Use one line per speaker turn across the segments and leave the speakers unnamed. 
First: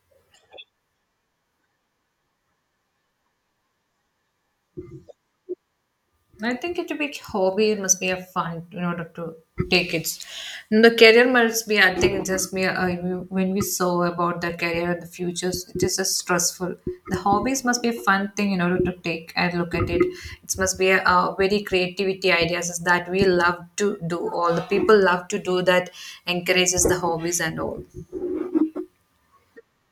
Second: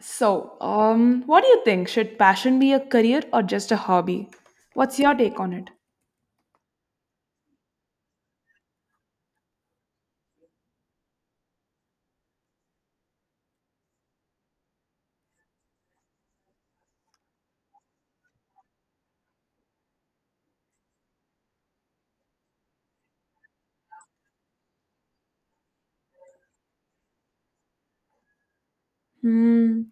So, what do you think? Should passion be a career or just a hobby? What's your take on it?
I think it to be hobby it must be a fun in order to take it. And the career must be. I think it's just me. When we saw about the career and the futures, it is just stressful. The hobbies must be a fun thing in order to take and look at it. It must be a, very creativity ideas is that we love to do. All the people love to do that encourages the hobbies and all.
Hmm.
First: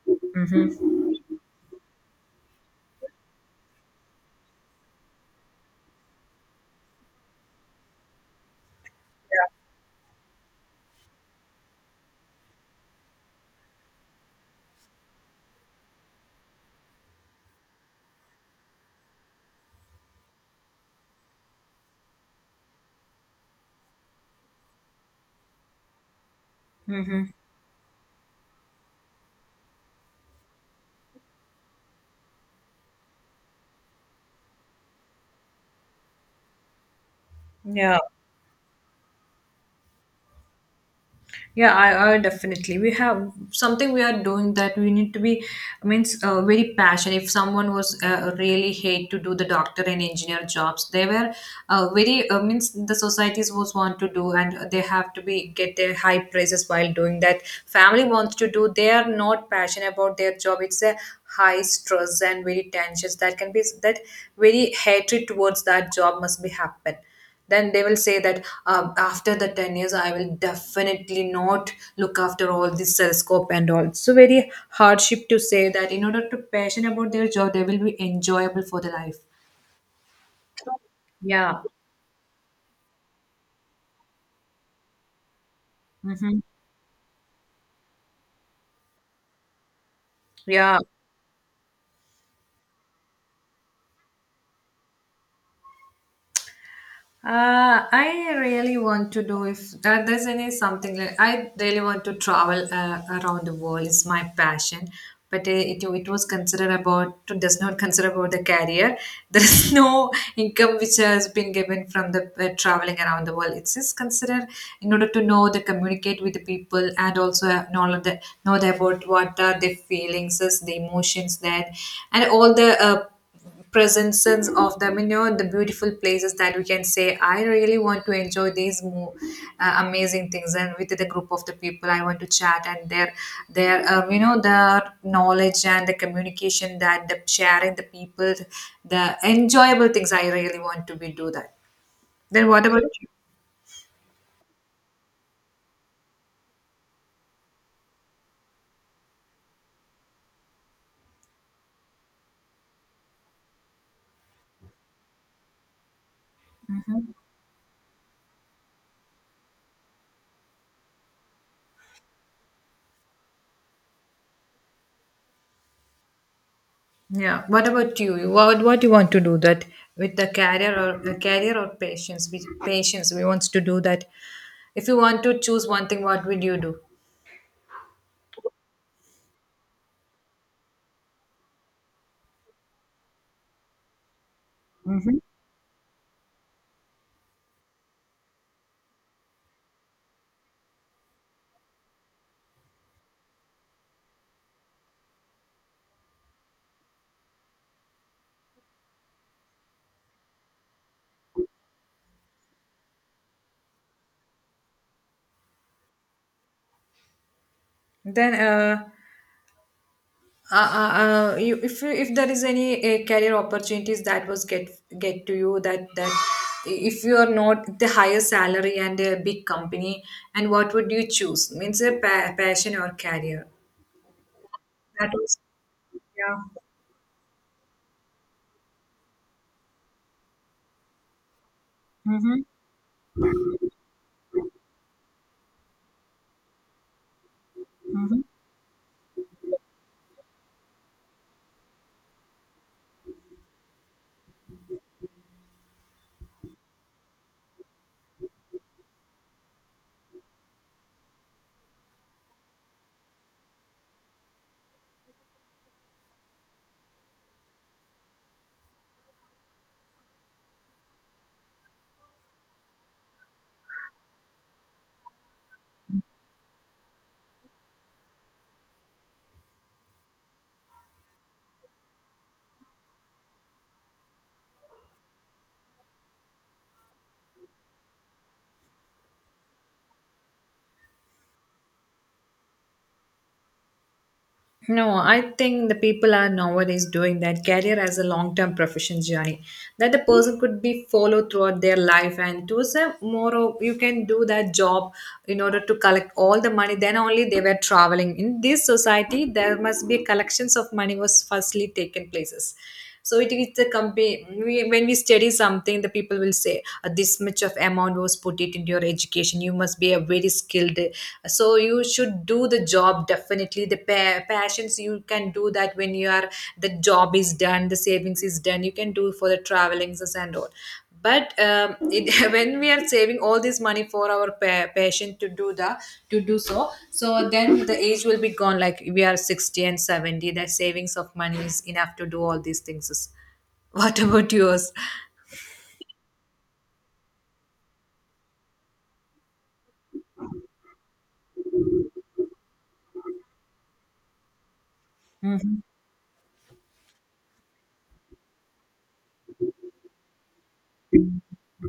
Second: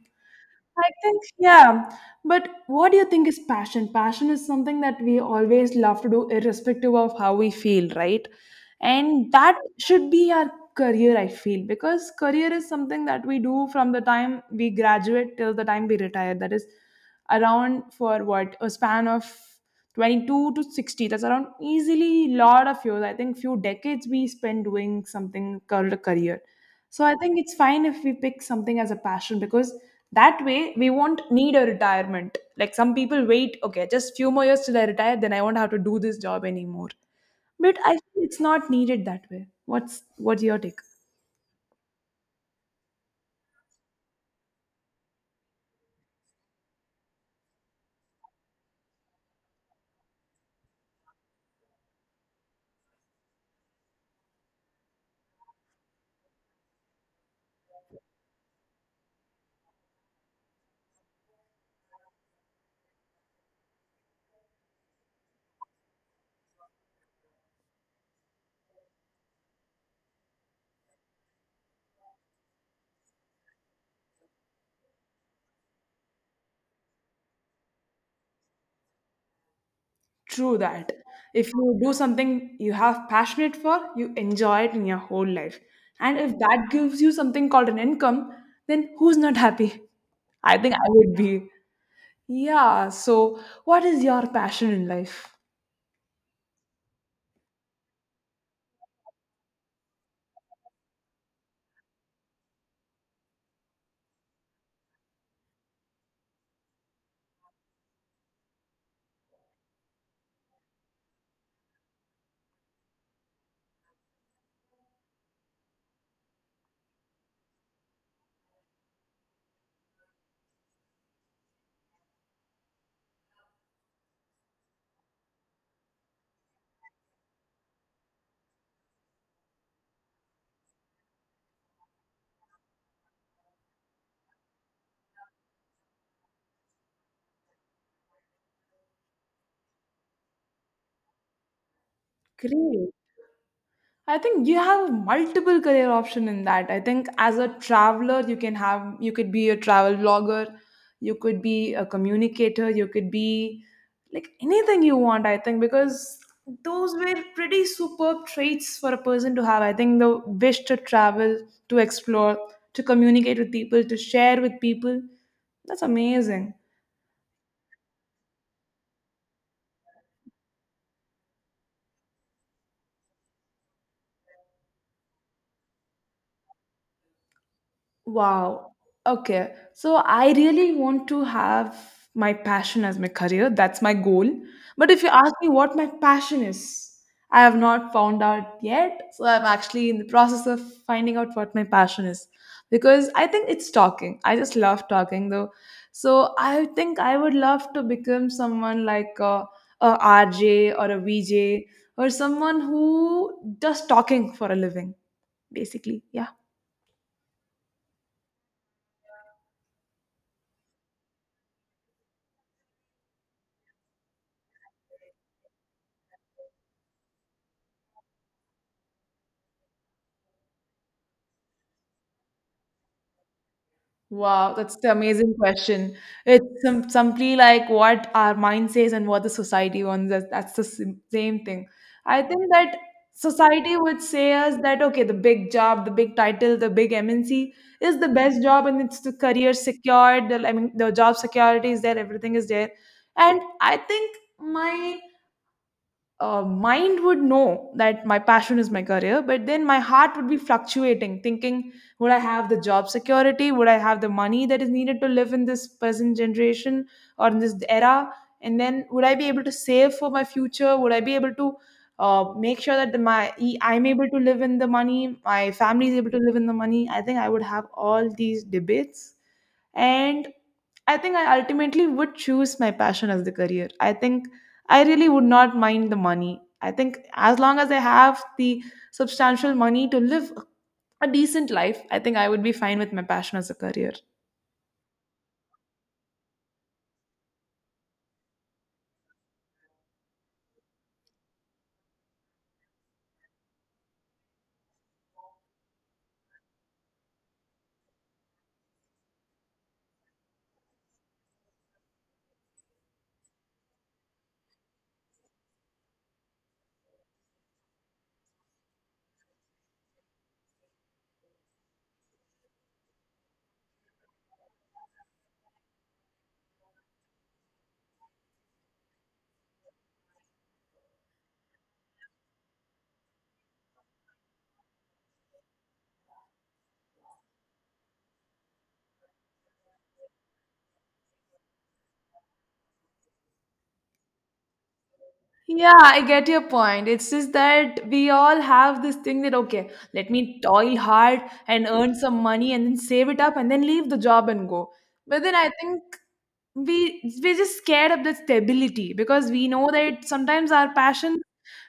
I think, yeah. But what do you think is passion? Passion is something that we always love to do, irrespective of how we feel, right? And that should be our career, I feel, because career is something that we do from the time we graduate till the time we retire. That is around for what, a span of 22 to 60. That's around easily lot of years. I think few decades we spend doing something called a career. So I
Mm-hmm.
think it's fine if we pick something as a passion, because that way we won't need a retirement, like some people wait, okay, just few more years till I retire, then I won't have to do this job anymore. But I
Yeah.
think it's not needed that way. What's your take?
Yeah, I definitely. We have something we are doing that we need to be means very passionate. If someone was really hate to do the doctor and engineer jobs, they were very means the societies was want to do, and they have to be get their high praises while doing that. Family wants to do. They are not passionate about their job. It's a high stress and very tensions that can be that very hatred towards that job must be happen then they will say that after the 10 years, I will definitely not look after all this cell and all. So, very hardship to say that in order to passion about their job, they will be enjoyable for the life.
True that. If
Yeah.
you do something you have passionate for, you enjoy it in your whole life. And if
Hmm.
that gives you something called an income, then who's not happy? I think
Yeah.
I would be. Yeah. So, what is your passion in life?
I really want to do if there's any something like I really want to travel around the world. It's my passion, but it was considered about it does not consider about the career. There is no income which has been given from the traveling around the world. It's just considered in order to know the communicate with the people and also have knowledge the, know the about what are the feelings, is the emotions that and all the. Presences of them, you know, the beautiful places that we can say I really want to enjoy these amazing things, and with the group of the people I want to chat and their you know, the knowledge and the communication that the sharing the people, the enjoyable things I really want to be do that. Then what about
Great. I think you have multiple career option in that. I think as a traveler, you can have you could be a travel blogger, you could be a communicator, you could be like anything you want. I think because those were pretty superb traits for a person to have. I think the wish to travel, to explore, to communicate with people, to share with people. That's amazing.
you? Yeah, what about you? What you want to do that with the career, or the career or patience? With patience we wants to do that. If you want to choose one thing, what would you do?
Wow. Okay. So I really want to have my passion as my career. That's my goal. But if you ask me what my passion is, I have not found out yet. So I'm actually in the process of finding out what my passion is, because I think it's talking. I just love talking though. So I think I would love to become someone like a RJ or a VJ, or someone who does talking for a living, basically. Yeah.
Then, you, if there is any career opportunities that was get to you, that if you are not the higher salary and a big company, and what would you choose? Means a passion or career.
Wow, that's the
That
amazing
was,
question.
yeah.
It's simply like what our mind says and what the society wants us. That's the same thing. I
Mm-hmm.
think that society would say us that okay, the big job, the big title, the big MNC is the
Mm-hmm.
best job, and it's the career secured. The, I mean, the job security is there, everything is there. And I think my mind would know that my passion is my career, but then my heart would be fluctuating, thinking, would I have the job security? Would I have the money that is needed to live in this present generation or in this era? And then would I be able to save for my future? Would I be able to make sure that I'm able to live in the money, my family is able to live in the money? I think I would have all these debates. And I think I ultimately would choose my passion as the career. I think I really would not mind the money. I think as long as I have the substantial money to live a decent life, I think I would be fine with my passion as a career.
No, I think the people are nowadays doing that career as a long-term profession journey that the person could be followed throughout their life, and to say you can do that job in order to collect all the money, then only they were traveling in this society. There must be collections of money was firstly taken places, so it is the company. When we study something, the people will say, This much of amount was put it into your education. You must be a very skilled, so you should do the job. Definitely the passions you can do that when you are the job is done, the savings is done, you can do for the travelings and all." But when we are saving all this money for our patient to do the to do so, so then the age will be gone. Like, we are 60 and 70, the savings of money is enough to do all these things. What about yours?
Yeah, I get your point. It's just that we all have this thing that, okay, let me toil hard and earn some money and then save it up and then leave the job and go. But then I
Mhm.
think we're just scared of the stability, because we know that sometimes our passion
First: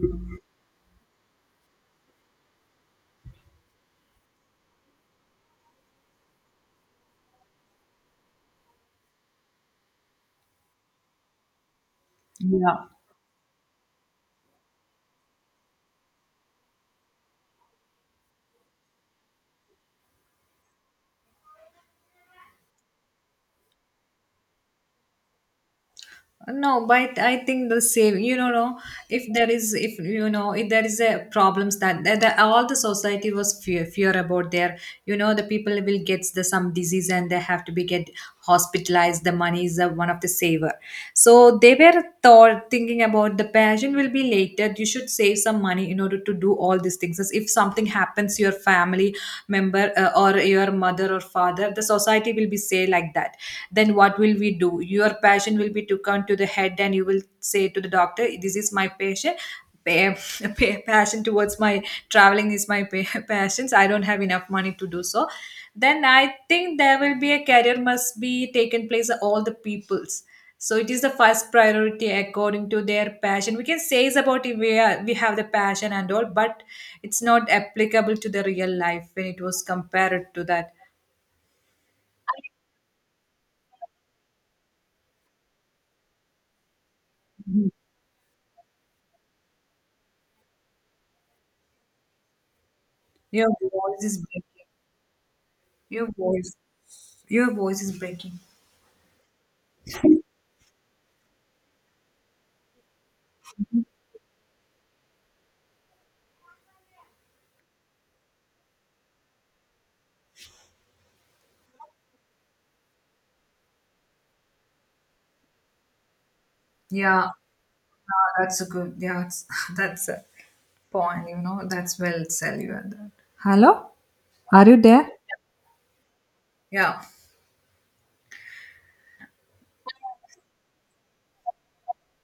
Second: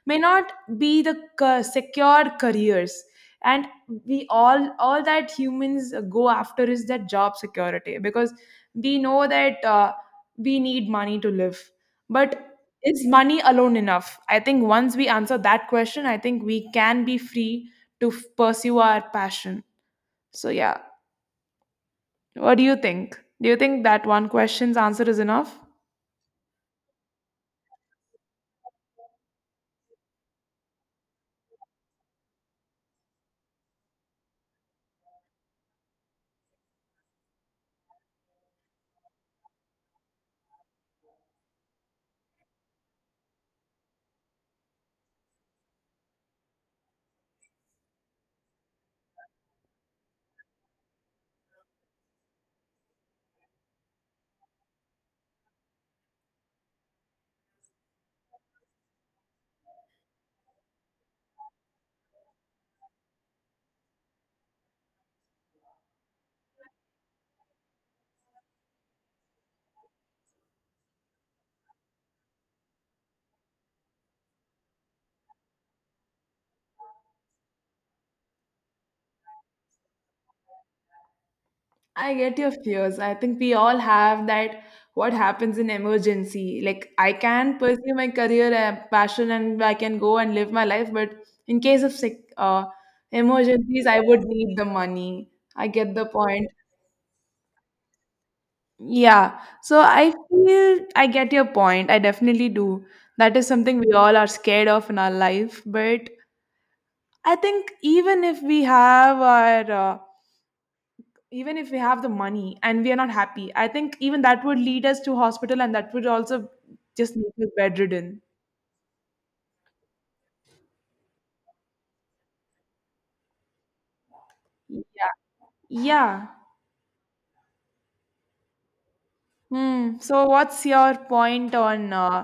may not be the secure careers. And we all that humans go after is that job security, because we know that we need money to live. But
Yeah.
is money alone enough? I think once we answer that question, I think we can be free to pursue our passion. So, yeah. What do you think? Do you think that one question's answer is enough?
No, but I think the same. You know, no, if there is, if you know, if there is a problems that all the society was fear about there. You know, the people will get the some disease, and they have to be get hospitalized. The money is one of the saver. So they were thought thinking about the passion will be later. You should save some money in order to do all these things. As if something happens, your family member or your mother or father, the society will be say like that. Then what will we do? Your passion will be taken to the head, and you will say to the doctor, "This is my patient pa- passion towards my traveling is my passions. I don't have enough money to do so." Then I think there will be a career must be taken place of all the peoples. So it is the first priority according to their passion. We can say is about if we, are, we have the passion and all, but it's not applicable to the real life when it was compared to that.
I get your fears. I think we all have that, what happens in emergency. Like, I can pursue my career and passion and I can go and live my life, but in case of sick
Your
emergencies, I
voice is
would need
breaking.
the money. I get the
Your
point.
voice. Your voice is breaking.
Yeah. So I feel I get your point. I definitely do. That is something we all are scared of in our life. But I think even if we have our, even if we have the money and we are not happy, I think even that would lead us to hospital, and that would also just
Yeah,
make us bedridden.
yeah, that's a good. Yeah, it's, that's a point. You know, that's well said. You are that. Hello, are you there?
Yeah. Yeah.
Yeah.
Hmm. So what's your point on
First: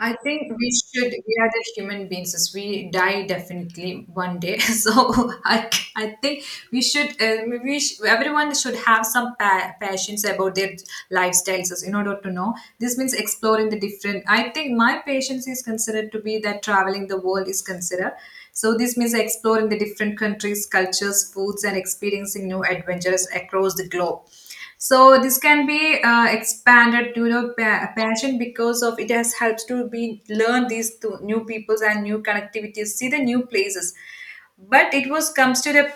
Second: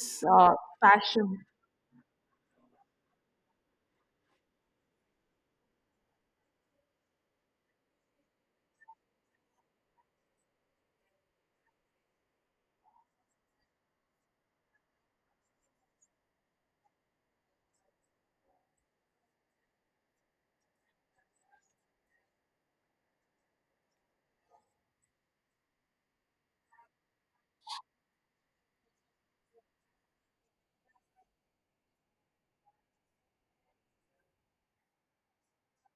I think we should, we
passion?
are the human beings, as we die definitely one day. So I think we everyone should have some passions about their lifestyles as in order to know. This means exploring the different, I think my patience is considered to be that traveling the world is considered. So this means exploring the different countries, cultures, foods, and experiencing new adventures across the globe. So this can be expanded to, you know, passion, because of it has helps to be learn these to new peoples and new connectivities, see the new places. But it was comes to the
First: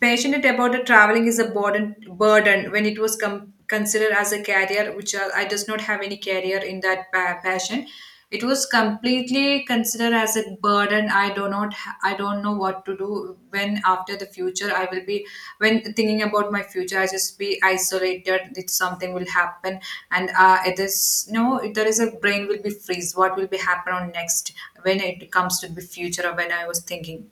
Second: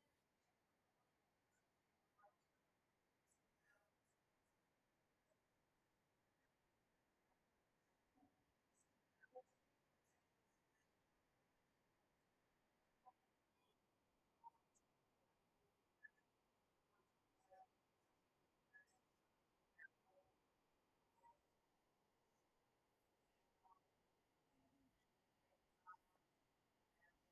passionate about the traveling is a burden when it was considered as a career, which I does not have any career in that passion. It was completely considered as a burden. I do not ha- I don't know what to do when after the future I will be, when thinking about my future, I just be isolated that something will happen, and it is no. There is a brain will be freeze what will be happen on next when it comes to the future or when I was thinking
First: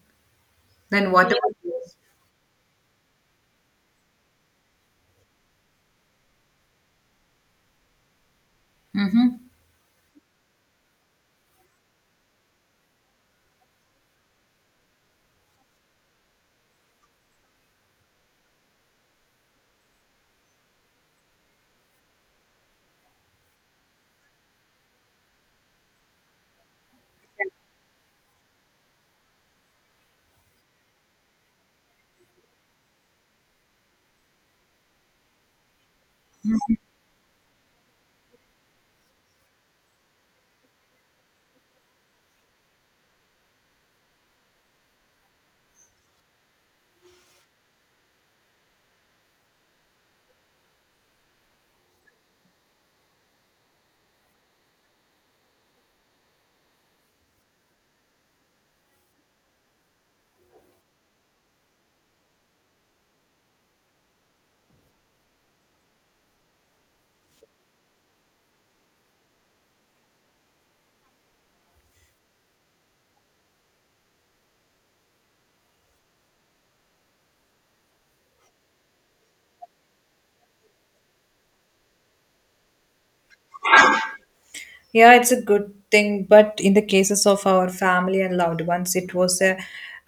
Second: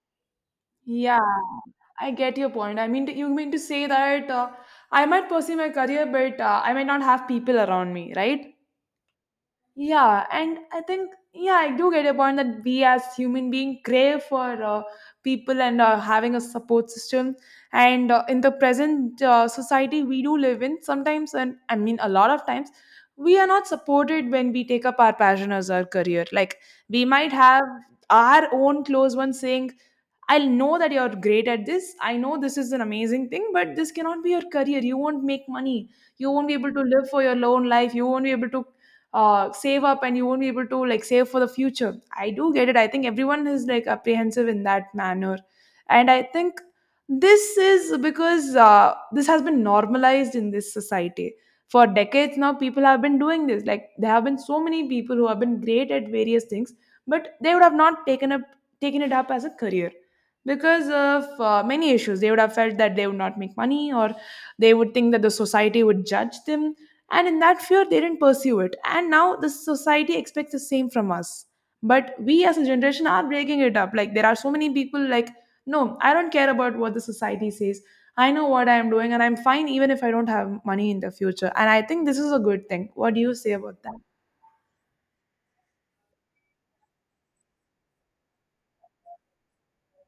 then
Yeah,
what. Yeah, about
I get your point. I mean, you mean to say that I might pursue my career, but I might not have people around me, right?
you? Mhm.
Yeah, and I think, yeah, I do get your point that we as human being crave for people and having a support system. And in the present society we do live in, sometimes, and I mean, a lot of times, we are not supported when we take up our passion as our career. Like, we might have our own close ones saying, I'll know that you're great at this. I know this is an amazing thing, but this cannot be your career. You won't make money. You won't be able to live for your own life. You won't be able to save up, and you won't be able to like save for the future. I do get it. I think everyone is like apprehensive in that manner. And I think this is because this has been normalized in this society. For decades now, people have been doing this. Like, there have been so many people who have been great at various things, but they would have not taken it up as a career, because of many issues they would have felt that they would not make money, or they would think that the society would judge them, and in that fear they didn't pursue it, and now the society expects the same from us. But we as a generation are breaking it up. Like, there are so many people like, no, I don't care about what the society says. I know what I am doing, and I'm fine even if I don't have money in the future, and I think this is a good thing. What do you say about that?
Yeah, it's a good thing, but in the cases of our family and loved ones, it was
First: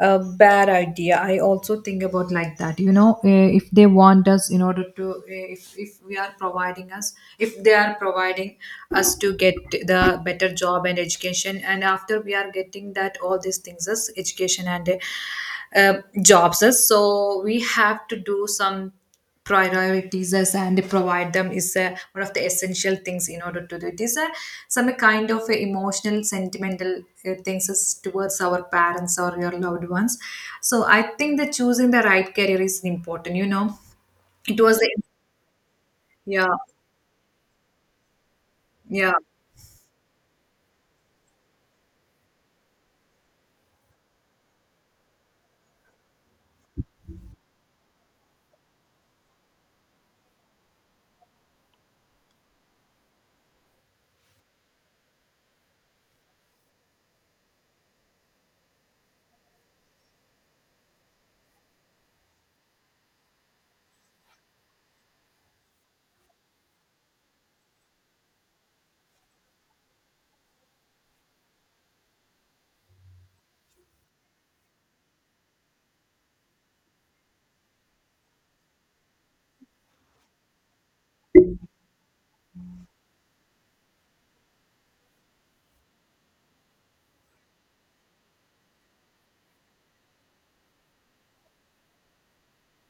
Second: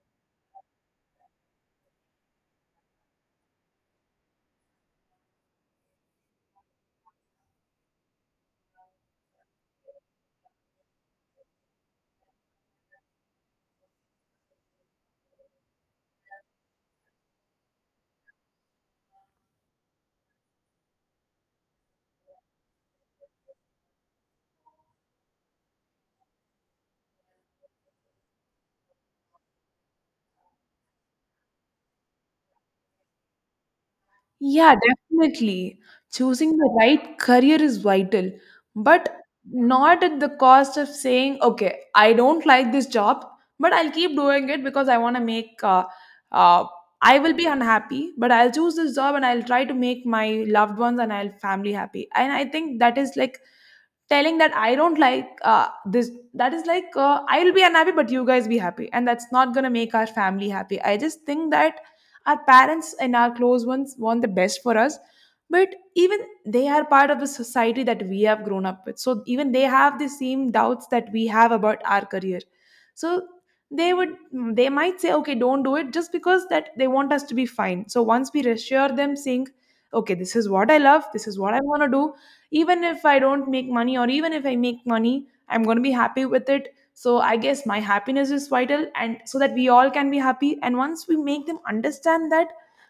a bad idea. I also think about like that. You know, eh, if they want us in order to, eh, if we are providing us, if they are providing us to get the better job and education, and after we are getting that all these things as education and jobs, as so we have to do some. Priorities us and provide them is one of the essential things in order to do. It is some kind of emotional sentimental things is towards our parents or your loved ones. So I think that choosing the right career is important, you know. It
Yeah,
was a,
definitely.
yeah.
Choosing the right career is vital,
Yeah.
but not at the cost of saying, okay, I don't like this job, but I'll keep doing it because I want to make, uh, I will be unhappy, but I'll choose this job and I'll try to make my loved ones and I'll family happy. And I think that is like telling that I don't like uh, this, that is like I'll be unhappy but you guys be happy, and that's not going to make our family happy. I just think that our parents and our close ones want the best for us, but even they are part of the society that we have grown up with, so even they have the same doubts that we have about our career. So they would, they might say, okay, don't do it, just because that they want us to be fine. So once we reassure them saying, okay, this is what I love, this is what I want to do, even if I don't make money or even if I make money, I'm going to be happy with it. So I guess my happiness is vital, and so that we all can be happy. And once we make them understand that,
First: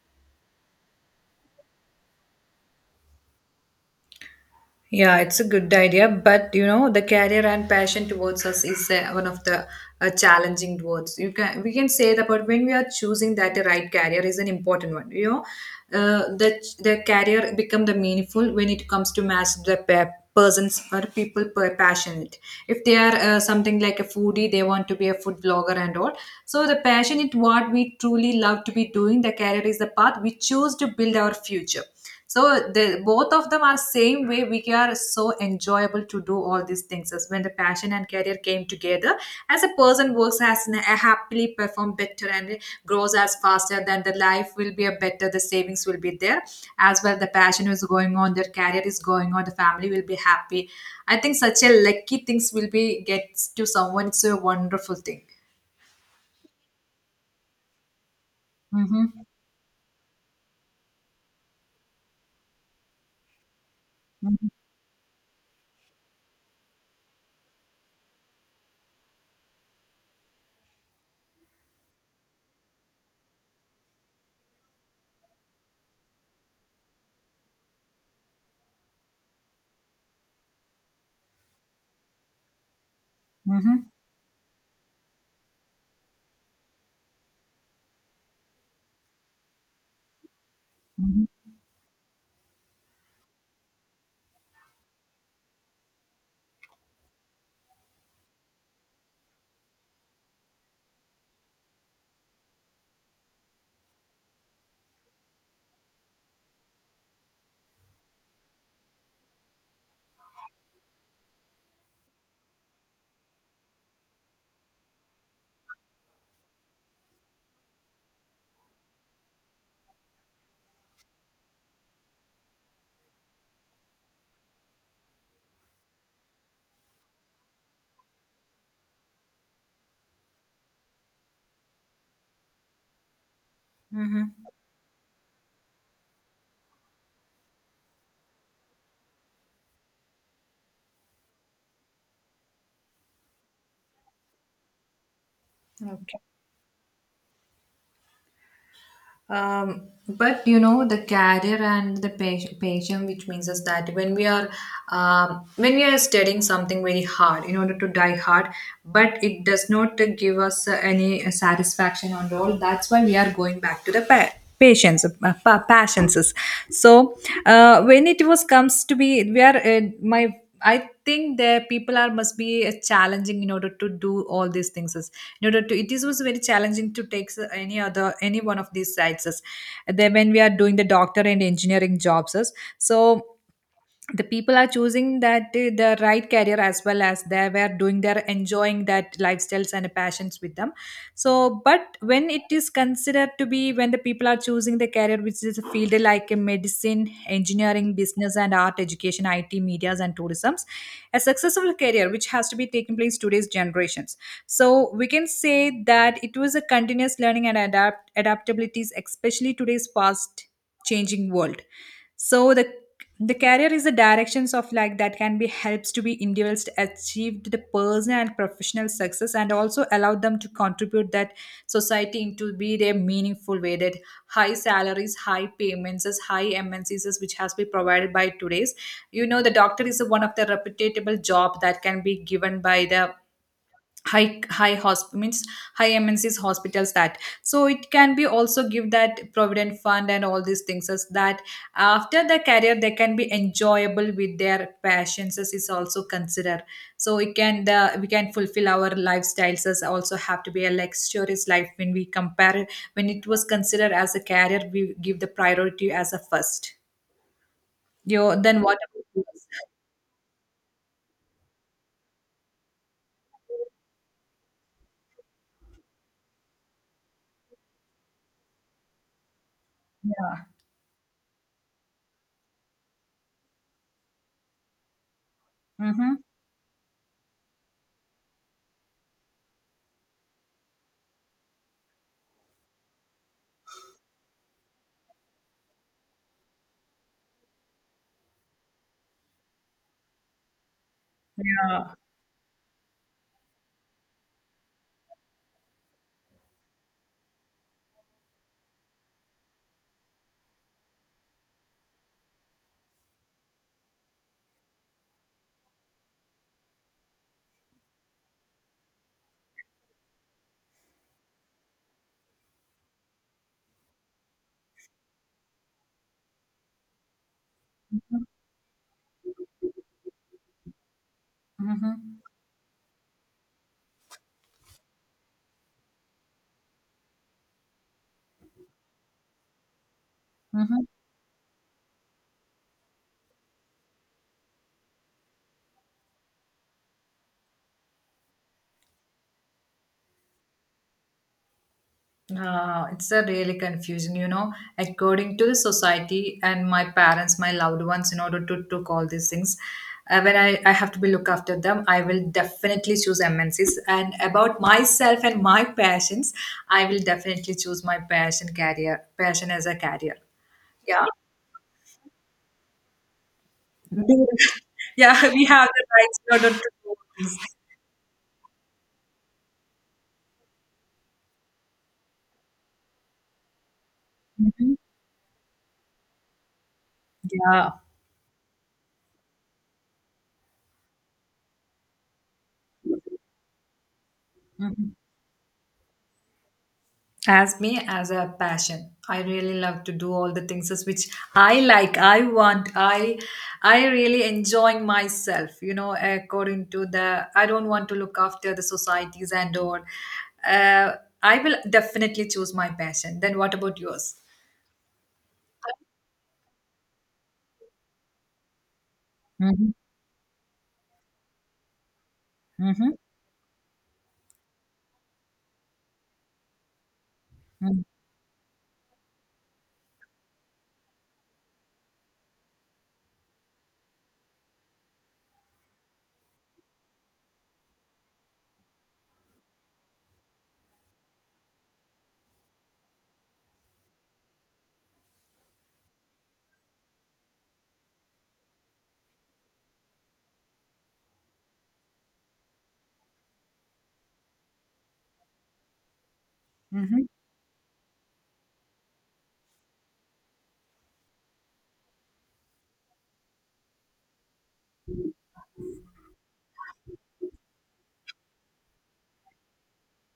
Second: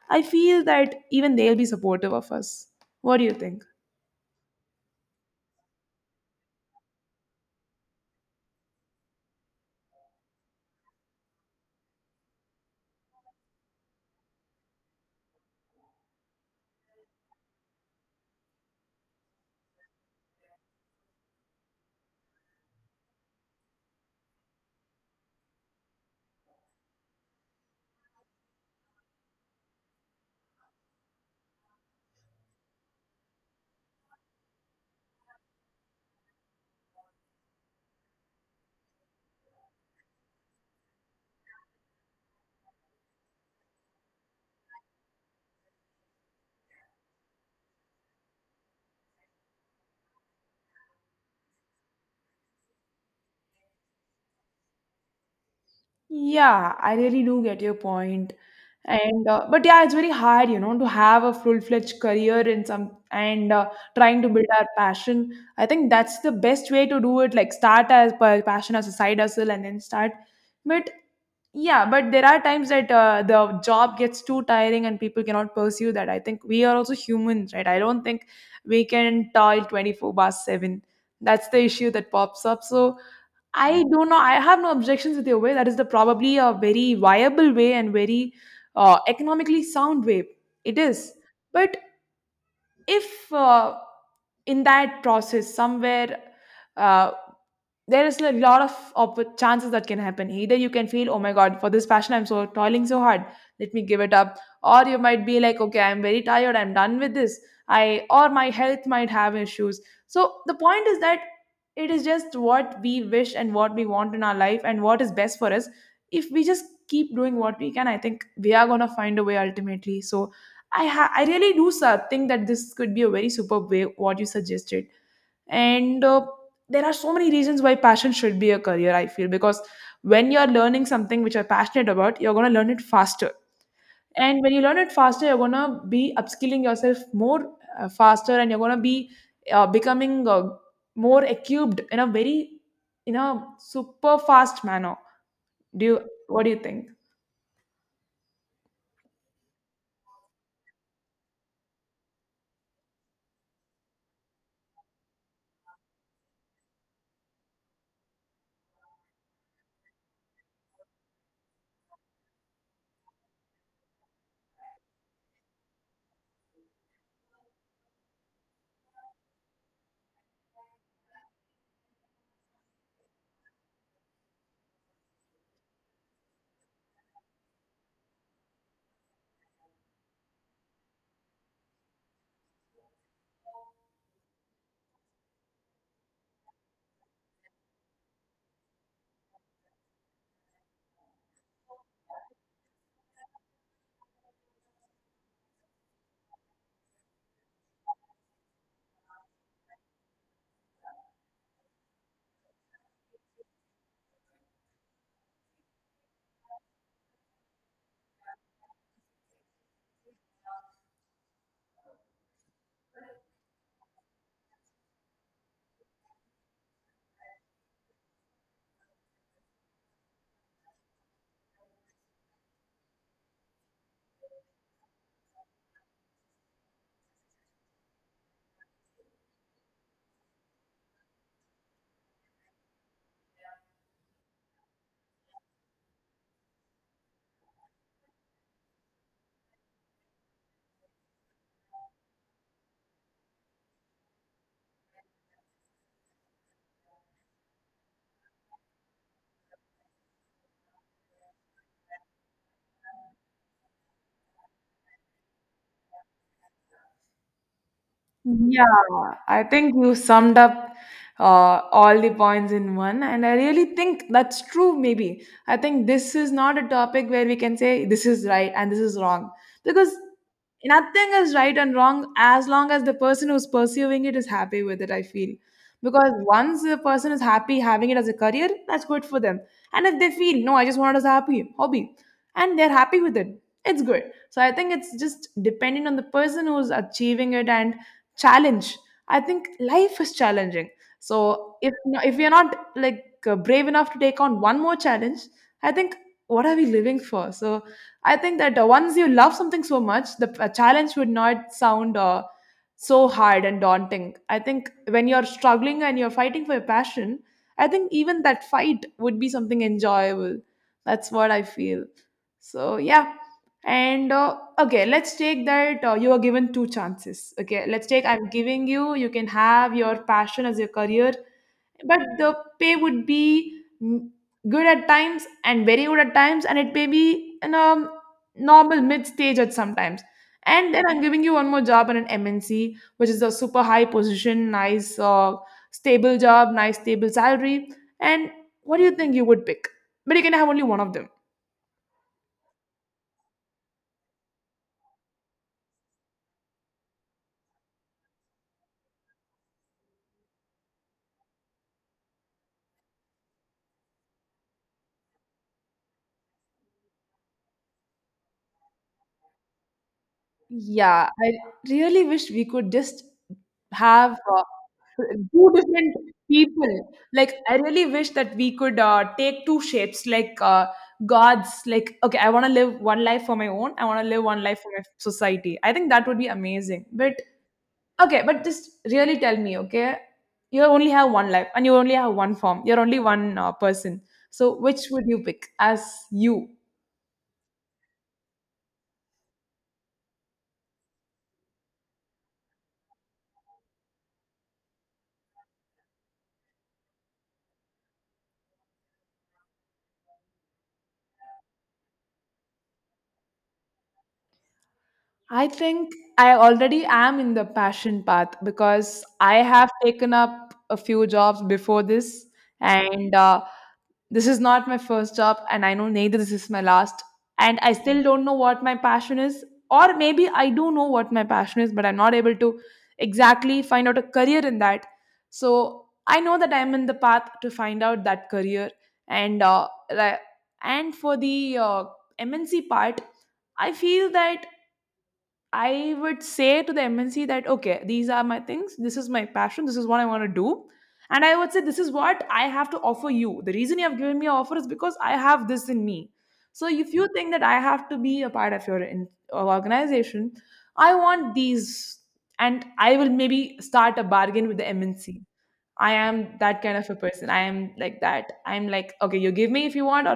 I feel that even they'll be supportive of us. What do you think?
Yeah, it's a good idea, but you know, the career and passion towards us is one of the challenging towards. You can, we can say that, but when we are choosing that, the right career is an important one. You know, the career become the meaningful when it comes to match the persons or people per passionate. If they are something like a foodie, they want to be a food blogger and all. So the passion is what we truly love to be doing. The career is the path we choose to build our future. So the both of them are same way, we are so enjoyable to do all these things as when the passion and career came together, as a person works as an, a happily perform better and grows as faster, then the life will be a better, the savings will be there as well, the passion is going on, their career is going on, the family will be happy. I think such a lucky things will be gets to someone, it's a wonderful thing.
Yeah, I really do get your point.
Mm-hmm.
And But yeah, it's very hard to have a full-fledged career in some and trying to build our passion. I think that's the best way to do it, like start as per passion as a side hustle and then start. But yeah, but there are times that the job gets too tiring and people cannot pursue that. I think we are also humans, right? I don't think we can toil 24 bar 7. That's the issue that pops up. So I
Mm-hmm.
do not, I have no objections with your way. That is the probably a very viable way, and very economically sound way it is.
Mm-hmm.
But if in that process somewhere, uh, there is a lot of chances that can happen. Either you can feel, oh my god, for this passion I'm so toiling so hard, let me give it up, or you might be like, okay, I'm very tired, I'm done with this, I or my health might have issues. So the point is that it is just what we wish and what we want in our life and what is best for us. If we just keep doing what we can, I think we are going to find a way ultimately. So I really do think that this could be a very superb way what you suggested, and there are so many reasons why passion should be a career. I feel because when you're learning something which you're passionate about, you're gonna learn it faster,
Hmm.
and when you learn it faster, you're gonna be upskilling yourself more faster, and you're gonna be becoming more equipped in a very, in a super fast manner. Do you?
Okay.
What do you think?
Um, but you know the career and the passion, which means is that when we are studying something very hard in order to die hard, but it does not give us any satisfaction on all. That's why we are going back to the patience, passions. So when it was comes to be, we are my, I think there people are must be challenging in order to do all these things. Is- in order to, it is was very challenging to take any one of these sites. Is. Then when we are doing the doctor and engineering jobs, is. So the people are choosing that the right career, as well as they were doing their enjoying that lifestyles and passions with them. So but when it is considered to be, when the people are choosing the career which is a field like a medicine, engineering, business, and art, education, it, medias, and tourisms, a successful career which has to be taking place today's generations. So we can say that it was a continuous learning and adaptabilities, especially today's fast changing world. So the career is the directions of like that can be helps to be individuals to achieve the personal and professional success, and also allow them to contribute that society into be their meaningful way, that high salaries, high payments, as high MNCs which has been provided by today's, you know, the doctor is one of the reputable job that can be given by the high high hosp means high MNCs hospitals. That so it can be also give that provident fund and all these things as that after the career they can be enjoyable with their passions as is also considered. So we can the we can fulfill our lifestyles as also have to be a luxurious life when we compare it. When it was considered as a career, we give the priority as a first. You, then
Yeah,
what about you?
I think you summed up all the points in one, and I really think that's true. Maybe I think this is not a topic where we can say this is right and this is wrong, because
Yeah.
nothing is right and wrong as long as the person who's pursuing it is happy with it. I feel because
Mm-hmm.
once a person is happy having it as a career, that's good for them, and if they feel no, I just want it as a happy hobby, and they're happy with it, it's good. So I think it's just depending on the person who's achieving it and challenge. I think life is challenging. So if
Yeah.
if we are not like brave enough to take on one more challenge, I think what are we living for? So I think that once you love something so much, the challenge would not sound so hard and daunting. I think when you're struggling and you're fighting for your passion, I think even that fight would be something enjoyable. That's what I feel. So yeah, and okay, let's take that you are given two chances. Okay, let's take I'm giving you, you can have your passion as your career, but
Mm-hmm.
the pay would be good at times and very good at times, and it may be in a normal mid stage at sometimes. And
Mm-hmm.
then I'm giving you one more job in an MNC, which is a super high position, nice, stable job, nice, stable salary. And what do you think you would pick? But you can have only one of them.
It's a really confusing, you know, according to the society and my parents, my loved ones, in order to took all these things. When I have to be look after them, I will definitely choose MNCs. And about myself and my passions, I will definitely choose my passion career, passion as a career. Yeah.
Yeah, I really wish we could just have
Do- Yeah, we
two
have the
different
rights in order
people.
to.
Like, I really wish that we could take two shapes, like gods. Like, okay, I want to live one life for my own. I want to live one life for
Mhm.
my society. I think that would be amazing. But
Yeah.
okay, but just really tell me, okay, you only have one life, and you only have one form. You're only one person. So, which
Mm.
would you pick as you?
As me, as a passion I really love to do all the things as which I like, I want, I really enjoying myself, you know, according to the I don't want to look after the societies, and or uh, I will definitely choose my passion. Then what about yours?
I think I already am in the passion path because I
Mm-hmm.
have taken up a few jobs before this, and this is not my first job, and I know neither this is my last. And I still don't know what my passion is, or maybe I do know what my passion is, but I'm not able to exactly find out a career in that. So I know that I'm in the path to find out that career, and uh, li- and for the MNC part, I feel that. I would say to the MNC that, okay, these are my things. This is my passion. This is what I want to do. And I would say, this is what I have to offer you. The reason you have given me an offer is because I have this in me. So if you
Mm-hmm.
think that I have to be a part of your organization, I want these. And I will maybe start a bargain with the MNC. I am that kind of a person. I am like that. I'm like, okay, you give me if you want, or